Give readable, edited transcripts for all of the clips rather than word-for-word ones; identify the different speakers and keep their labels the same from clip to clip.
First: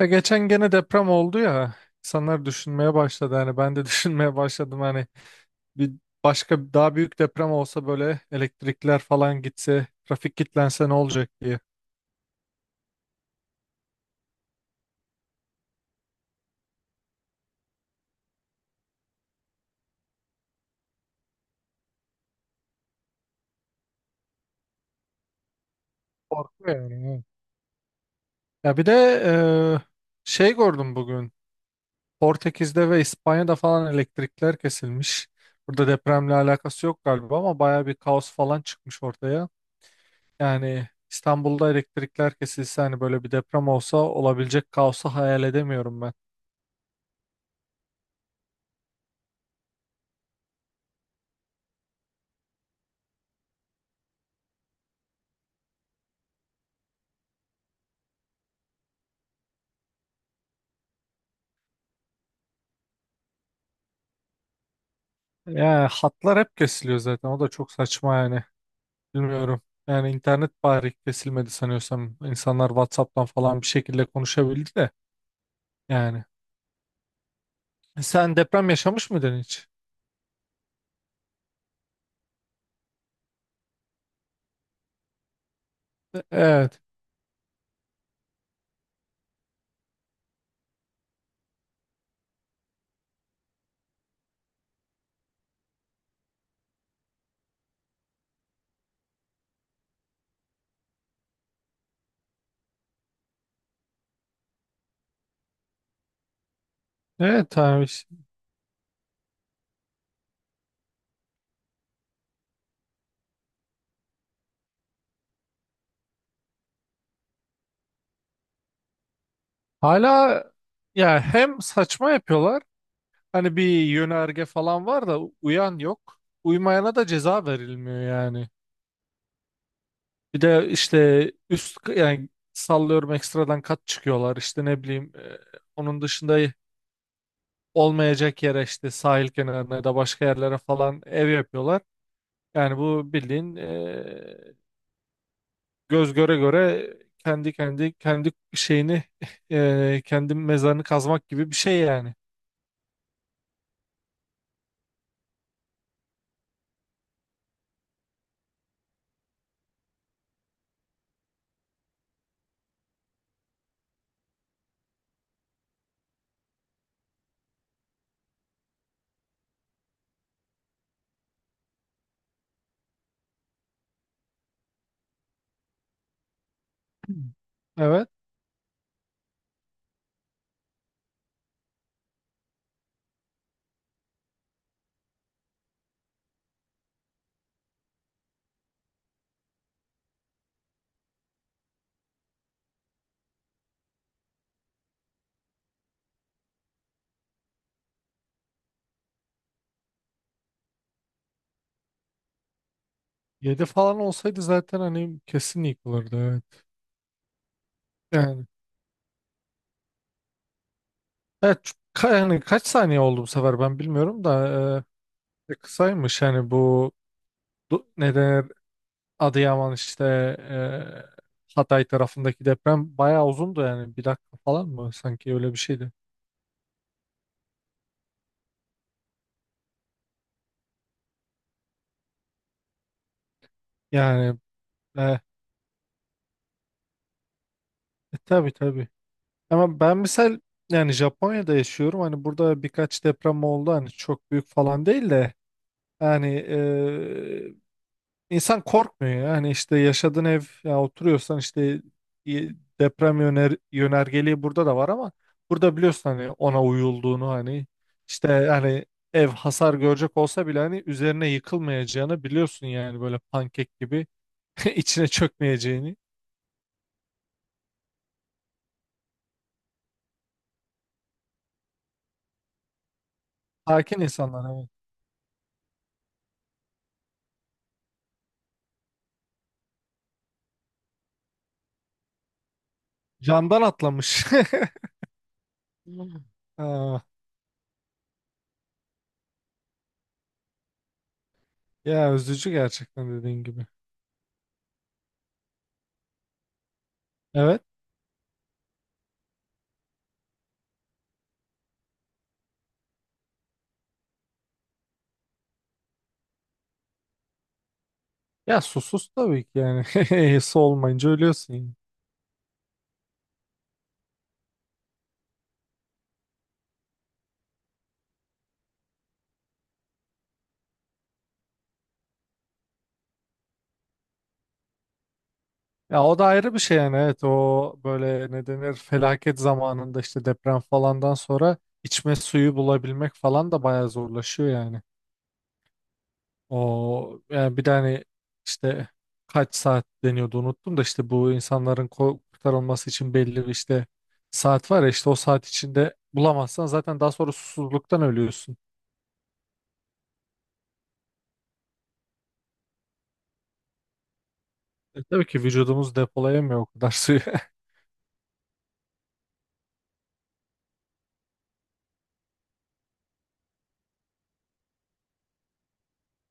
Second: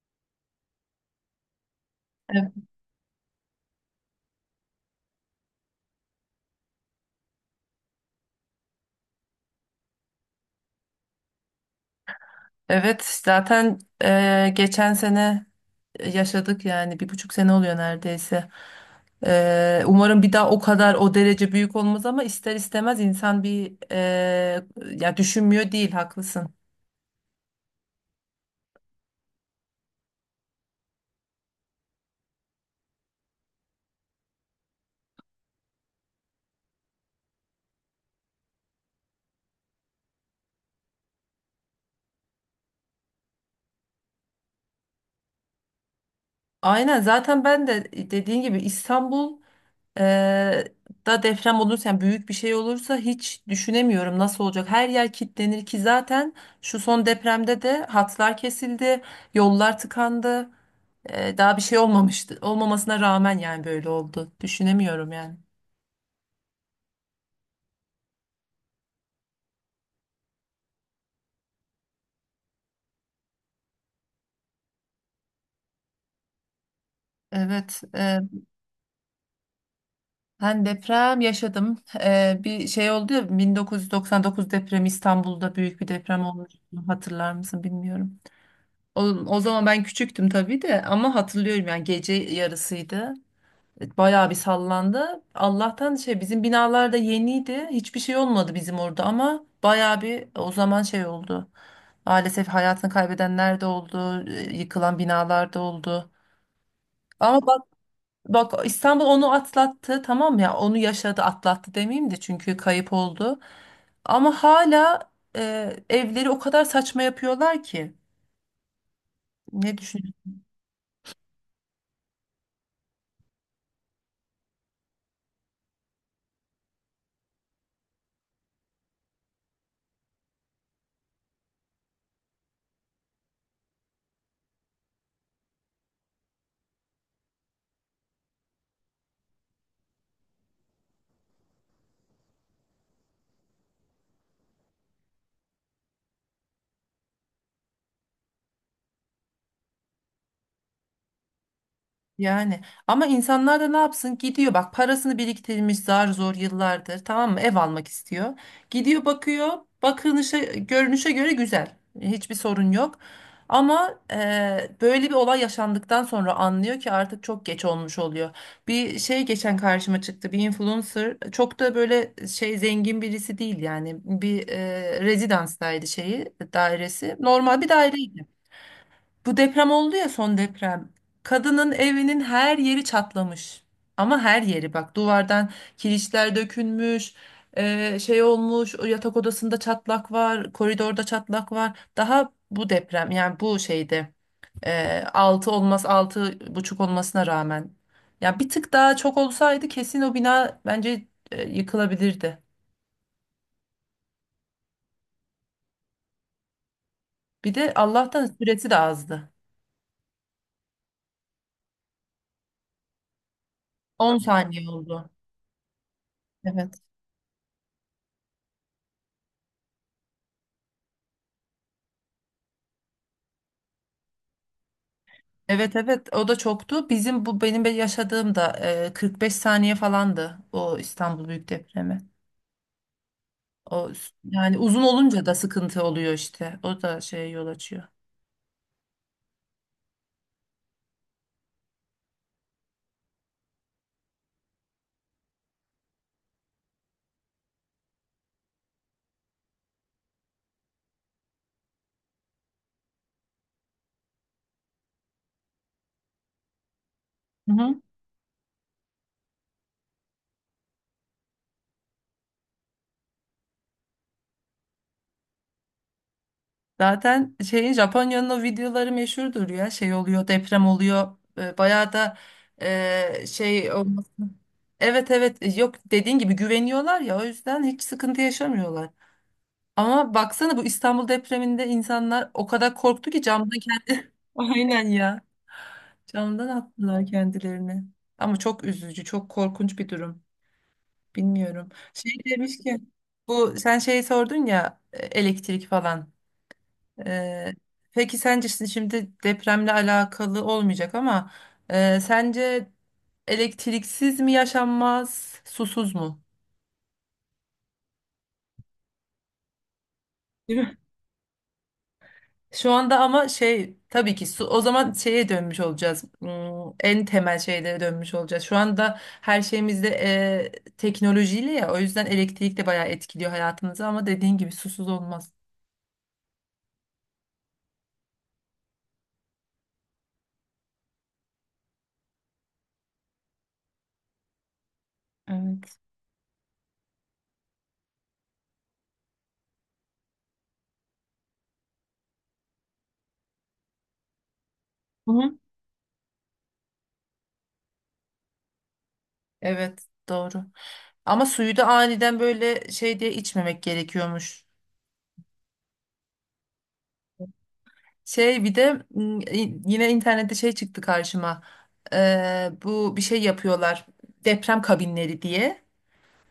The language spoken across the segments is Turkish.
Speaker 1: Ya geçen gene deprem oldu ya insanlar
Speaker 2: Ev-
Speaker 1: düşünmeye başladı hani ben de düşünmeye başladım hani bir başka daha büyük deprem olsa böyle elektrikler falan gitse trafik kilitlense ne olacak diye.
Speaker 2: Evet, zaten geçen sene yaşadık, yani 1,5 sene oluyor neredeyse. Umarım bir daha o kadar o derece büyük olmaz ama ister istemez insan bir ya, düşünmüyor değil, haklısın.
Speaker 1: Korkuyor yani. Evet. Ya bir de e, şey gördüm bugün Portekiz'de ve İspanya'da falan elektrikler kesilmiş. Burada depremle alakası yok galiba ama baya bir kaos falan çıkmış ortaya. Yani İstanbul'da elektrikler kesilse hani böyle bir deprem olsa olabilecek kaosu hayal edemiyorum ben.
Speaker 2: Aynen, zaten ben de dediğin gibi İstanbul e, da deprem olursa, yani büyük bir şey olursa, hiç düşünemiyorum nasıl olacak. Her yer kilitlenir ki zaten şu son depremde de hatlar kesildi, yollar tıkandı. Daha bir şey olmamıştı. Olmamasına rağmen yani böyle oldu. Düşünemiyorum yani.
Speaker 1: Ya hatlar hep kesiliyor zaten. O da çok saçma yani. Bilmiyorum. Yani internet bari kesilmedi sanıyorsam. İnsanlar WhatsApp'tan falan bir şekilde konuşabildi de. Yani.
Speaker 2: Evet,
Speaker 1: Sen deprem yaşamış mıydın hiç?
Speaker 2: ben deprem yaşadım. Bir şey oldu ya, 1999 depremi, İstanbul'da büyük bir deprem olmuştu.
Speaker 1: Evet.
Speaker 2: Hatırlar mısın bilmiyorum. O zaman ben küçüktüm tabii de ama hatırlıyorum, yani gece yarısıydı. Bayağı bir sallandı. Allah'tan şey, bizim binalar da yeniydi. Hiçbir şey olmadı bizim orada ama bayağı bir o zaman şey oldu. Maalesef hayatını kaybedenler de oldu, yıkılan binalar da oldu. Ama
Speaker 1: Evet
Speaker 2: bak,
Speaker 1: abi. İşte.
Speaker 2: bak, İstanbul onu atlattı, tamam mı? Ya onu yaşadı, atlattı demeyeyim de çünkü kayıp oldu. Ama hala evleri o kadar saçma yapıyorlar ki. Ne
Speaker 1: Hala ya hem saçma yapıyorlar. Hani bir yönerge falan var da uyan yok. Uymayana da ceza verilmiyor yani. Bir de işte üst yani sallıyorum ekstradan kat çıkıyorlar. İşte ne bileyim onun dışında olmayacak yere işte sahil kenarına ya da başka yerlere falan ev yapıyorlar. Yani bu bildiğin göz göre göre kendi şeyini kendi mezarını kazmak gibi bir şey yani.
Speaker 2: Yani, ama insanlar da ne yapsın, gidiyor bak, parasını biriktirmiş zar zor yıllardır, tamam mı, ev almak istiyor. Gidiyor, bakıyor, bakınışa, görünüşe göre güzel, hiçbir sorun yok. Ama böyle bir olay yaşandıktan sonra anlıyor ki artık çok geç olmuş oluyor. Bir şey geçen karşıma çıktı, bir influencer, çok da böyle şey zengin birisi değil, yani bir rezidanstaydı, şeyi dairesi
Speaker 1: Hmm.
Speaker 2: normal bir
Speaker 1: Evet.
Speaker 2: daireydi. Bu deprem oldu ya, son deprem. Kadının evinin her yeri çatlamış. Ama her yeri, bak, duvardan kirişler dökülmüş. Olmuş, o yatak odasında çatlak var, koridorda çatlak var. Daha bu deprem, yani bu şeyde 6 olmaz, 6,5 olmasına rağmen. Ya bir tık daha çok olsaydı, kesin o bina bence yıkılabilirdi.
Speaker 1: 7 falan olsaydı zaten hani kesin yıkılırdı. Evet.
Speaker 2: Bir de Allah'tan
Speaker 1: Yani,
Speaker 2: süresi de azdı.
Speaker 1: evet, yani kaç saniye oldu bu sefer ben
Speaker 2: 10
Speaker 1: bilmiyorum da
Speaker 2: saniye oldu.
Speaker 1: kısaymış yani
Speaker 2: Evet.
Speaker 1: bu neden Adıyaman işte Hatay tarafındaki deprem bayağı uzundu yani bir dakika falan mı sanki öyle bir
Speaker 2: Evet,
Speaker 1: şeydi.
Speaker 2: evet, o da çoktu. Bizim bu benim yaşadığım da 45 saniye falandı, o İstanbul Büyük Depremi. O
Speaker 1: Yani
Speaker 2: yani uzun
Speaker 1: e,
Speaker 2: olunca da sıkıntı oluyor işte. O da şeye yol açıyor.
Speaker 1: tabii tabii. Ama ben misal yani Japonya'da yaşıyorum hani burada birkaç deprem oldu hani çok büyük falan değil de yani İnsan korkmuyor ya. Hani işte yaşadığın ev ya oturuyorsan işte y- deprem yönergeliği burada da var ama burada biliyorsun hani ona uyulduğunu
Speaker 2: Hı
Speaker 1: hani
Speaker 2: hı.
Speaker 1: işte hani ev hasar görecek olsa bile hani üzerine yıkılmayacağını biliyorsun yani böyle pankek gibi içine çökmeyeceğini.
Speaker 2: Zaten şeyin, Japonya'nın o videoları meşhurdur ya. Şey oluyor, deprem oluyor. Bayağı da şey
Speaker 1: Sakin
Speaker 2: olması.
Speaker 1: insanlar evet.
Speaker 2: Evet, evet, yok, dediğin gibi güveniyorlar ya, o yüzden hiç sıkıntı yaşamıyorlar. Ama baksana, bu İstanbul depreminde insanlar o kadar korktu ki.
Speaker 1: Camdan atlamış.
Speaker 2: Aynen ya.
Speaker 1: Hmm.
Speaker 2: Camdan
Speaker 1: Aa,
Speaker 2: attılar kendilerini. Ama çok üzücü, çok korkunç bir durum. Bilmiyorum. Şey
Speaker 1: ya üzücü
Speaker 2: demiş ki,
Speaker 1: gerçekten dediğin
Speaker 2: bu,
Speaker 1: gibi.
Speaker 2: sen şey sordun ya, elektrik falan. Ee,
Speaker 1: Evet.
Speaker 2: peki sence, şimdi depremle alakalı olmayacak ama sence elektriksiz mi yaşanmaz, susuz mu?
Speaker 1: Ya susuz tabii ki yani. Su olmayınca ölüyorsun.
Speaker 2: Şu anda ama şey, tabii ki su, o zaman şeye dönmüş olacağız. En temel şeylere dönmüş olacağız. Şu anda her şeyimizde teknolojiyle, ya, o yüzden elektrik de bayağı etkiliyor hayatımızı, ama dediğin gibi susuz olmaz.
Speaker 1: Ya o da ayrı bir şey yani evet o böyle ne denir felaket zamanında işte deprem falandan sonra içme suyu bulabilmek falan da bayağı zorlaşıyor yani.
Speaker 2: Evet.
Speaker 1: O yani bir de hani işte kaç saat deniyordu unuttum da işte bu insanların kurtarılması için belli bir işte saat var ya işte
Speaker 2: Hı
Speaker 1: o
Speaker 2: hı.
Speaker 1: saat içinde bulamazsan zaten daha sonra susuzluktan ölüyorsun.
Speaker 2: Evet, doğru. Ama suyu da aniden böyle şey diye içmemek gerekiyormuş.
Speaker 1: Tabii ki vücudumuz depolayamıyor o kadar suyu.
Speaker 2: Şey, bir de yine internette şey çıktı karşıma. Bu bir şey yapıyorlar, deprem kabinleri diye.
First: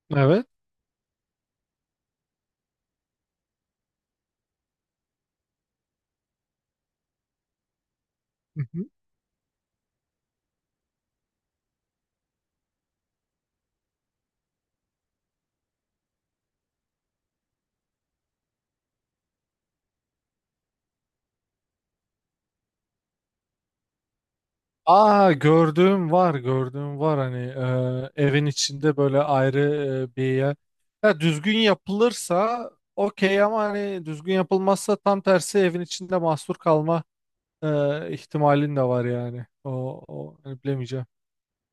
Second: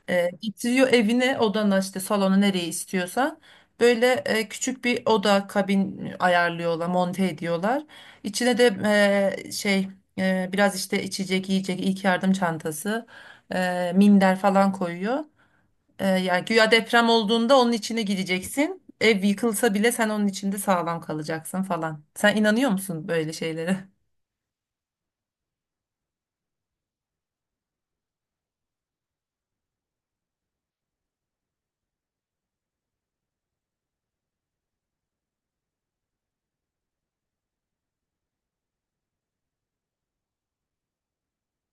Speaker 2: E,
Speaker 1: Evet.
Speaker 2: getiriyor evine, odana, işte salona, nereye istiyorsan. Böyle küçük bir oda kabin ayarlıyorlar, monte ediyorlar. İçine de e, şey biraz işte içecek, yiyecek, ilk yardım çantası, minder falan koyuyor. Yani güya deprem olduğunda onun içine gireceksin, ev yıkılsa bile sen onun içinde sağlam kalacaksın falan. Sen inanıyor musun böyle şeylere?
Speaker 1: Aa gördüğüm var gördüğüm var hani evin içinde böyle ayrı bir yer. Ya düzgün yapılırsa okey ama hani düzgün yapılmazsa tam tersi evin içinde mahsur kalma ihtimalin de var yani. O hani bilemeyeceğim.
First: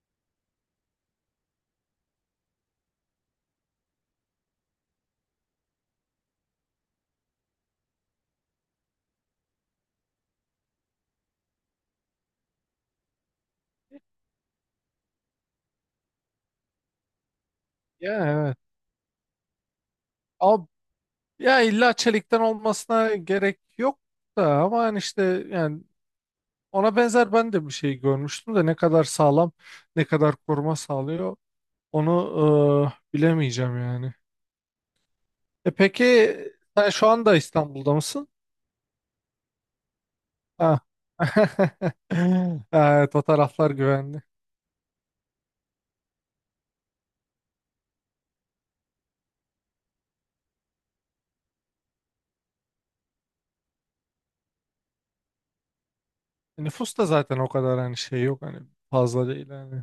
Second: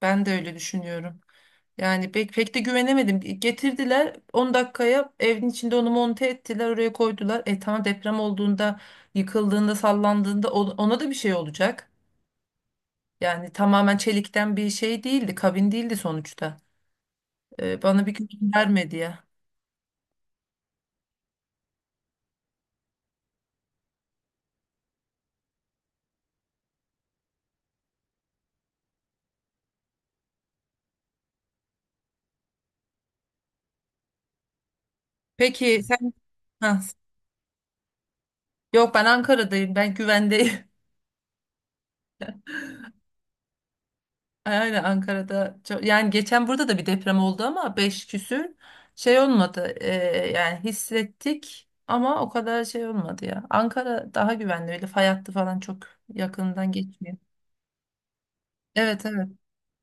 Speaker 2: Ben de öyle düşünüyorum. Yani pek pek de güvenemedim. Getirdiler, 10 dakikaya evin içinde onu monte ettiler, oraya koydular. E tamam, deprem olduğunda, yıkıldığında, sallandığında ona da bir şey olacak. Yani tamamen çelikten bir şey değildi, kabin değildi sonuçta. Bana
Speaker 1: Ya
Speaker 2: bir güven
Speaker 1: evet.
Speaker 2: vermedi ya.
Speaker 1: Ama ya illa çelikten olmasına gerek yok da ama hani işte yani ona benzer ben de bir şey görmüştüm de ne kadar sağlam ne kadar koruma sağlıyor onu bilemeyeceğim yani. E
Speaker 2: Peki sen
Speaker 1: peki
Speaker 2: ha,
Speaker 1: sen şu anda İstanbul'da mısın?
Speaker 2: yok ben Ankara'dayım. Ben güvendeyim.
Speaker 1: Ha. Evet o taraflar güvenli.
Speaker 2: Aynen, Ankara'da çok, yani geçen burada da bir deprem oldu ama 5 küsür, şey olmadı. Yani hissettik ama o kadar şey olmadı ya. Ankara daha güvenli, öyle fay hattı falan çok yakından
Speaker 1: Nüfus da
Speaker 2: geçmiyor.
Speaker 1: zaten o kadar hani şey yok hani
Speaker 2: Evet, evet.
Speaker 1: fazla değil hani.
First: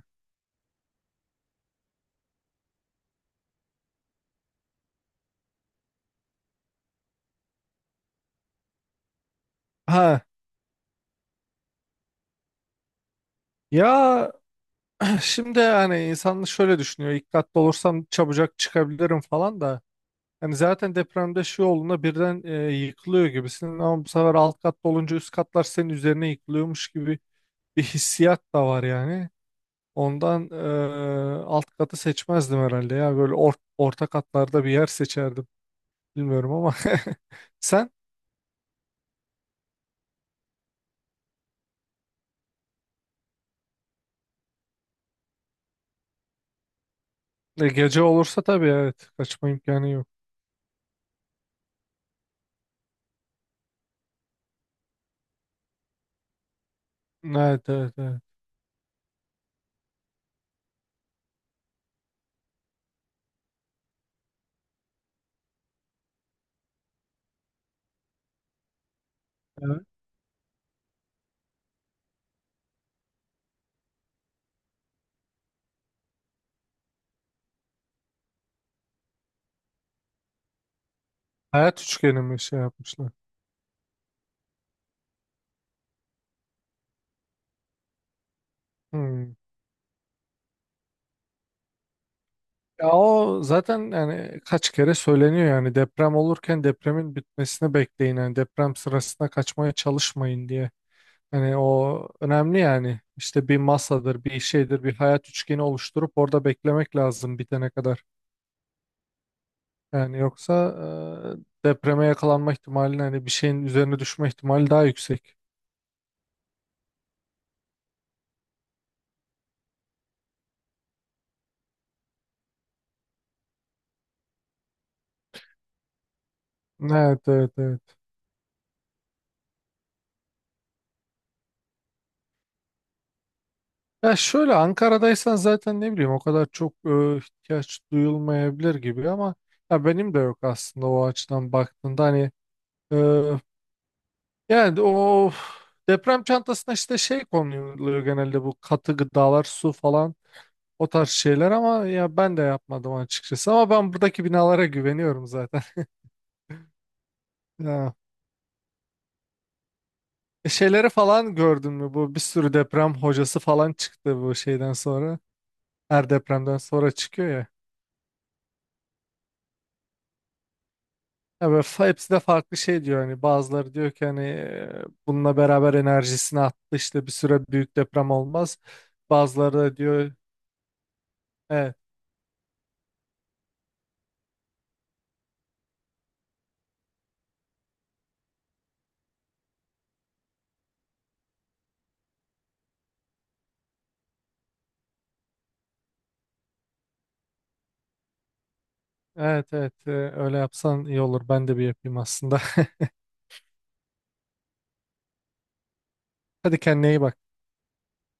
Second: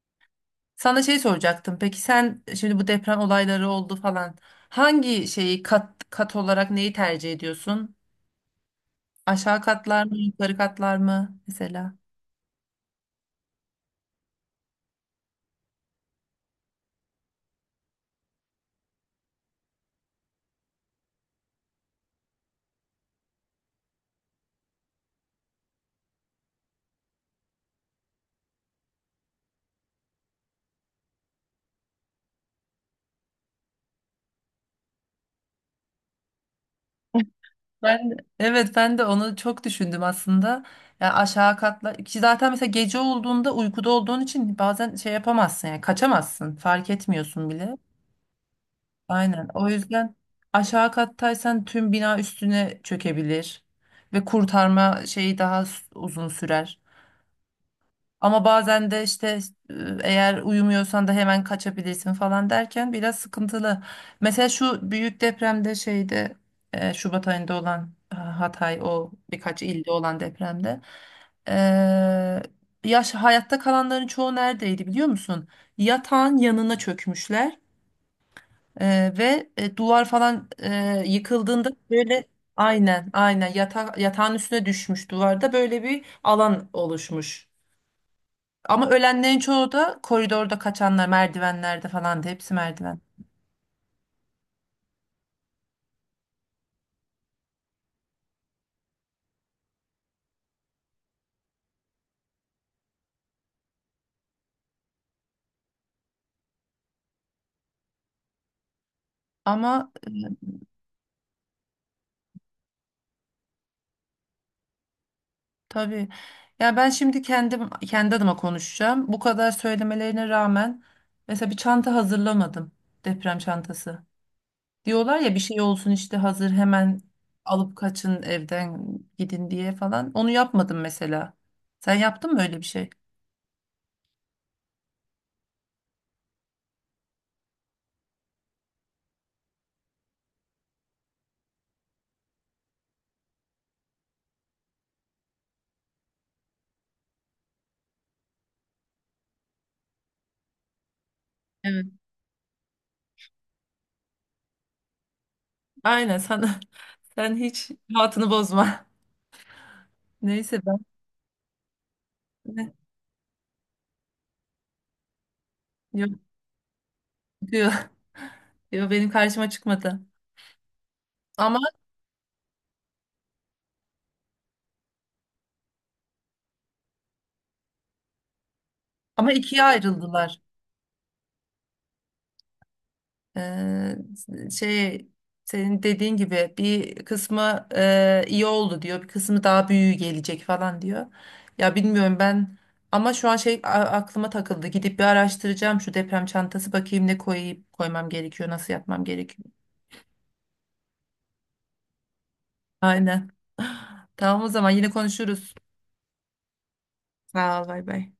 Speaker 2: Sana şey soracaktım. Peki sen şimdi, bu deprem olayları oldu falan, hangi şeyi, kat kat olarak neyi tercih ediyorsun? Aşağı katlar mı,
Speaker 1: Ha
Speaker 2: yukarı katlar mı mesela?
Speaker 1: ya şimdi hani insan şöyle düşünüyor dikkatli olursam çabucak çıkabilirim falan da. Hani zaten depremde şey olduğunda birden yıkılıyor gibisin ama bu sefer alt katta olunca üst katlar senin üzerine yıkılıyormuş gibi bir hissiyat da var yani. Ondan alt katı seçmezdim herhalde ya. Böyle orta katlarda bir yer seçerdim. Bilmiyorum ama sen
Speaker 2: Ben, evet, ben de onu çok düşündüm aslında. Yani aşağı katla ki zaten, mesela gece olduğunda uykuda olduğun için bazen şey yapamazsın, yani kaçamazsın, fark etmiyorsun bile.
Speaker 1: gece olursa tabii evet
Speaker 2: Aynen,
Speaker 1: kaçma
Speaker 2: o
Speaker 1: imkanı yok.
Speaker 2: yüzden aşağı kattaysan tüm bina üstüne çökebilir ve kurtarma şeyi daha uzun sürer.
Speaker 1: Evet evet evet.
Speaker 2: Ama bazen de işte e, eğer uyumuyorsan da hemen kaçabilirsin falan derken, biraz sıkıntılı. Mesela şu büyük depremde, şeyde, Şubat ayında olan, Hatay, o birkaç
Speaker 1: Evet.
Speaker 2: ilde olan depremde, e, yaş hayatta kalanların çoğu neredeydi biliyor musun? Yatağın yanına çökmüşler ve duvar falan yıkıldığında
Speaker 1: Hayat üçgeni
Speaker 2: böyle,
Speaker 1: mi şey
Speaker 2: aynen,
Speaker 1: yapmışlar?
Speaker 2: aynen, yatağın üstüne düşmüş, duvarda böyle bir alan oluşmuş. Ama
Speaker 1: Hmm.
Speaker 2: ölenlerin çoğu da koridorda kaçanlar, merdivenlerde falan, da hepsi
Speaker 1: Ya
Speaker 2: merdiven.
Speaker 1: o zaten yani kaç kere söyleniyor yani deprem olurken depremin bitmesini bekleyin yani deprem sırasında kaçmaya çalışmayın diye. Hani o önemli yani işte bir masadır bir şeydir bir hayat üçgeni oluşturup orada beklemek lazım bitene kadar.
Speaker 2: Ama
Speaker 1: Yani yoksa depreme yakalanma ihtimali hani bir şeyin üzerine düşme ihtimali daha yüksek.
Speaker 2: tabii. Ya ben şimdi kendim, kendi adıma konuşacağım. Bu kadar söylemelerine rağmen mesela bir çanta hazırlamadım, deprem çantası. Diyorlar ya, bir şey olsun işte, hazır hemen
Speaker 1: Evet evet
Speaker 2: alıp
Speaker 1: evet.
Speaker 2: kaçın evden, gidin diye falan. Onu yapmadım mesela. Sen yaptın mı öyle bir şey?
Speaker 1: Ya şöyle Ankara'daysan zaten ne bileyim o kadar çok ihtiyaç duyulmayabilir gibi ama ya benim de yok aslında o açıdan baktığında hani e, yani o deprem çantasına işte şey konuluyor genelde bu katı gıdalar su falan o tarz şeyler
Speaker 2: Evet.
Speaker 1: ama ya ben de yapmadım açıkçası ama ben buradaki binalara güveniyorum zaten.
Speaker 2: Aynen, sen hiç rahatını bozma. Neyse ben.
Speaker 1: Şeyleri falan gördün mü? Bu bir sürü deprem hocası falan çıktı bu şeyden sonra. Her
Speaker 2: Yok,
Speaker 1: depremden sonra çıkıyor ya.
Speaker 2: diyor. Diyor, benim karşıma çıkmadı.
Speaker 1: Ya
Speaker 2: Ama
Speaker 1: böyle hepsi de farklı şey diyor hani bazıları diyor ki hani bununla beraber enerjisini attı işte bir süre büyük deprem olmaz. Bazıları
Speaker 2: ikiye
Speaker 1: da diyor
Speaker 2: ayrıldılar.
Speaker 1: evet
Speaker 2: Ee, şey senin dediğin gibi bir kısmı iyi oldu diyor, bir kısmı daha büyüğü gelecek falan diyor. Ya, bilmiyorum ben, ama şu an aklıma takıldı. Gidip bir araştıracağım şu deprem çantası, bakayım ne koyayım, koymam gerekiyor, nasıl yapmam gerekiyor.
Speaker 1: evet evet öyle yapsan iyi olur ben de bir yapayım aslında.
Speaker 2: Aynen. Tamam, o zaman yine konuşuruz.
Speaker 1: Hadi kendine iyi bak.
Speaker 2: Sağ ol, bay bay.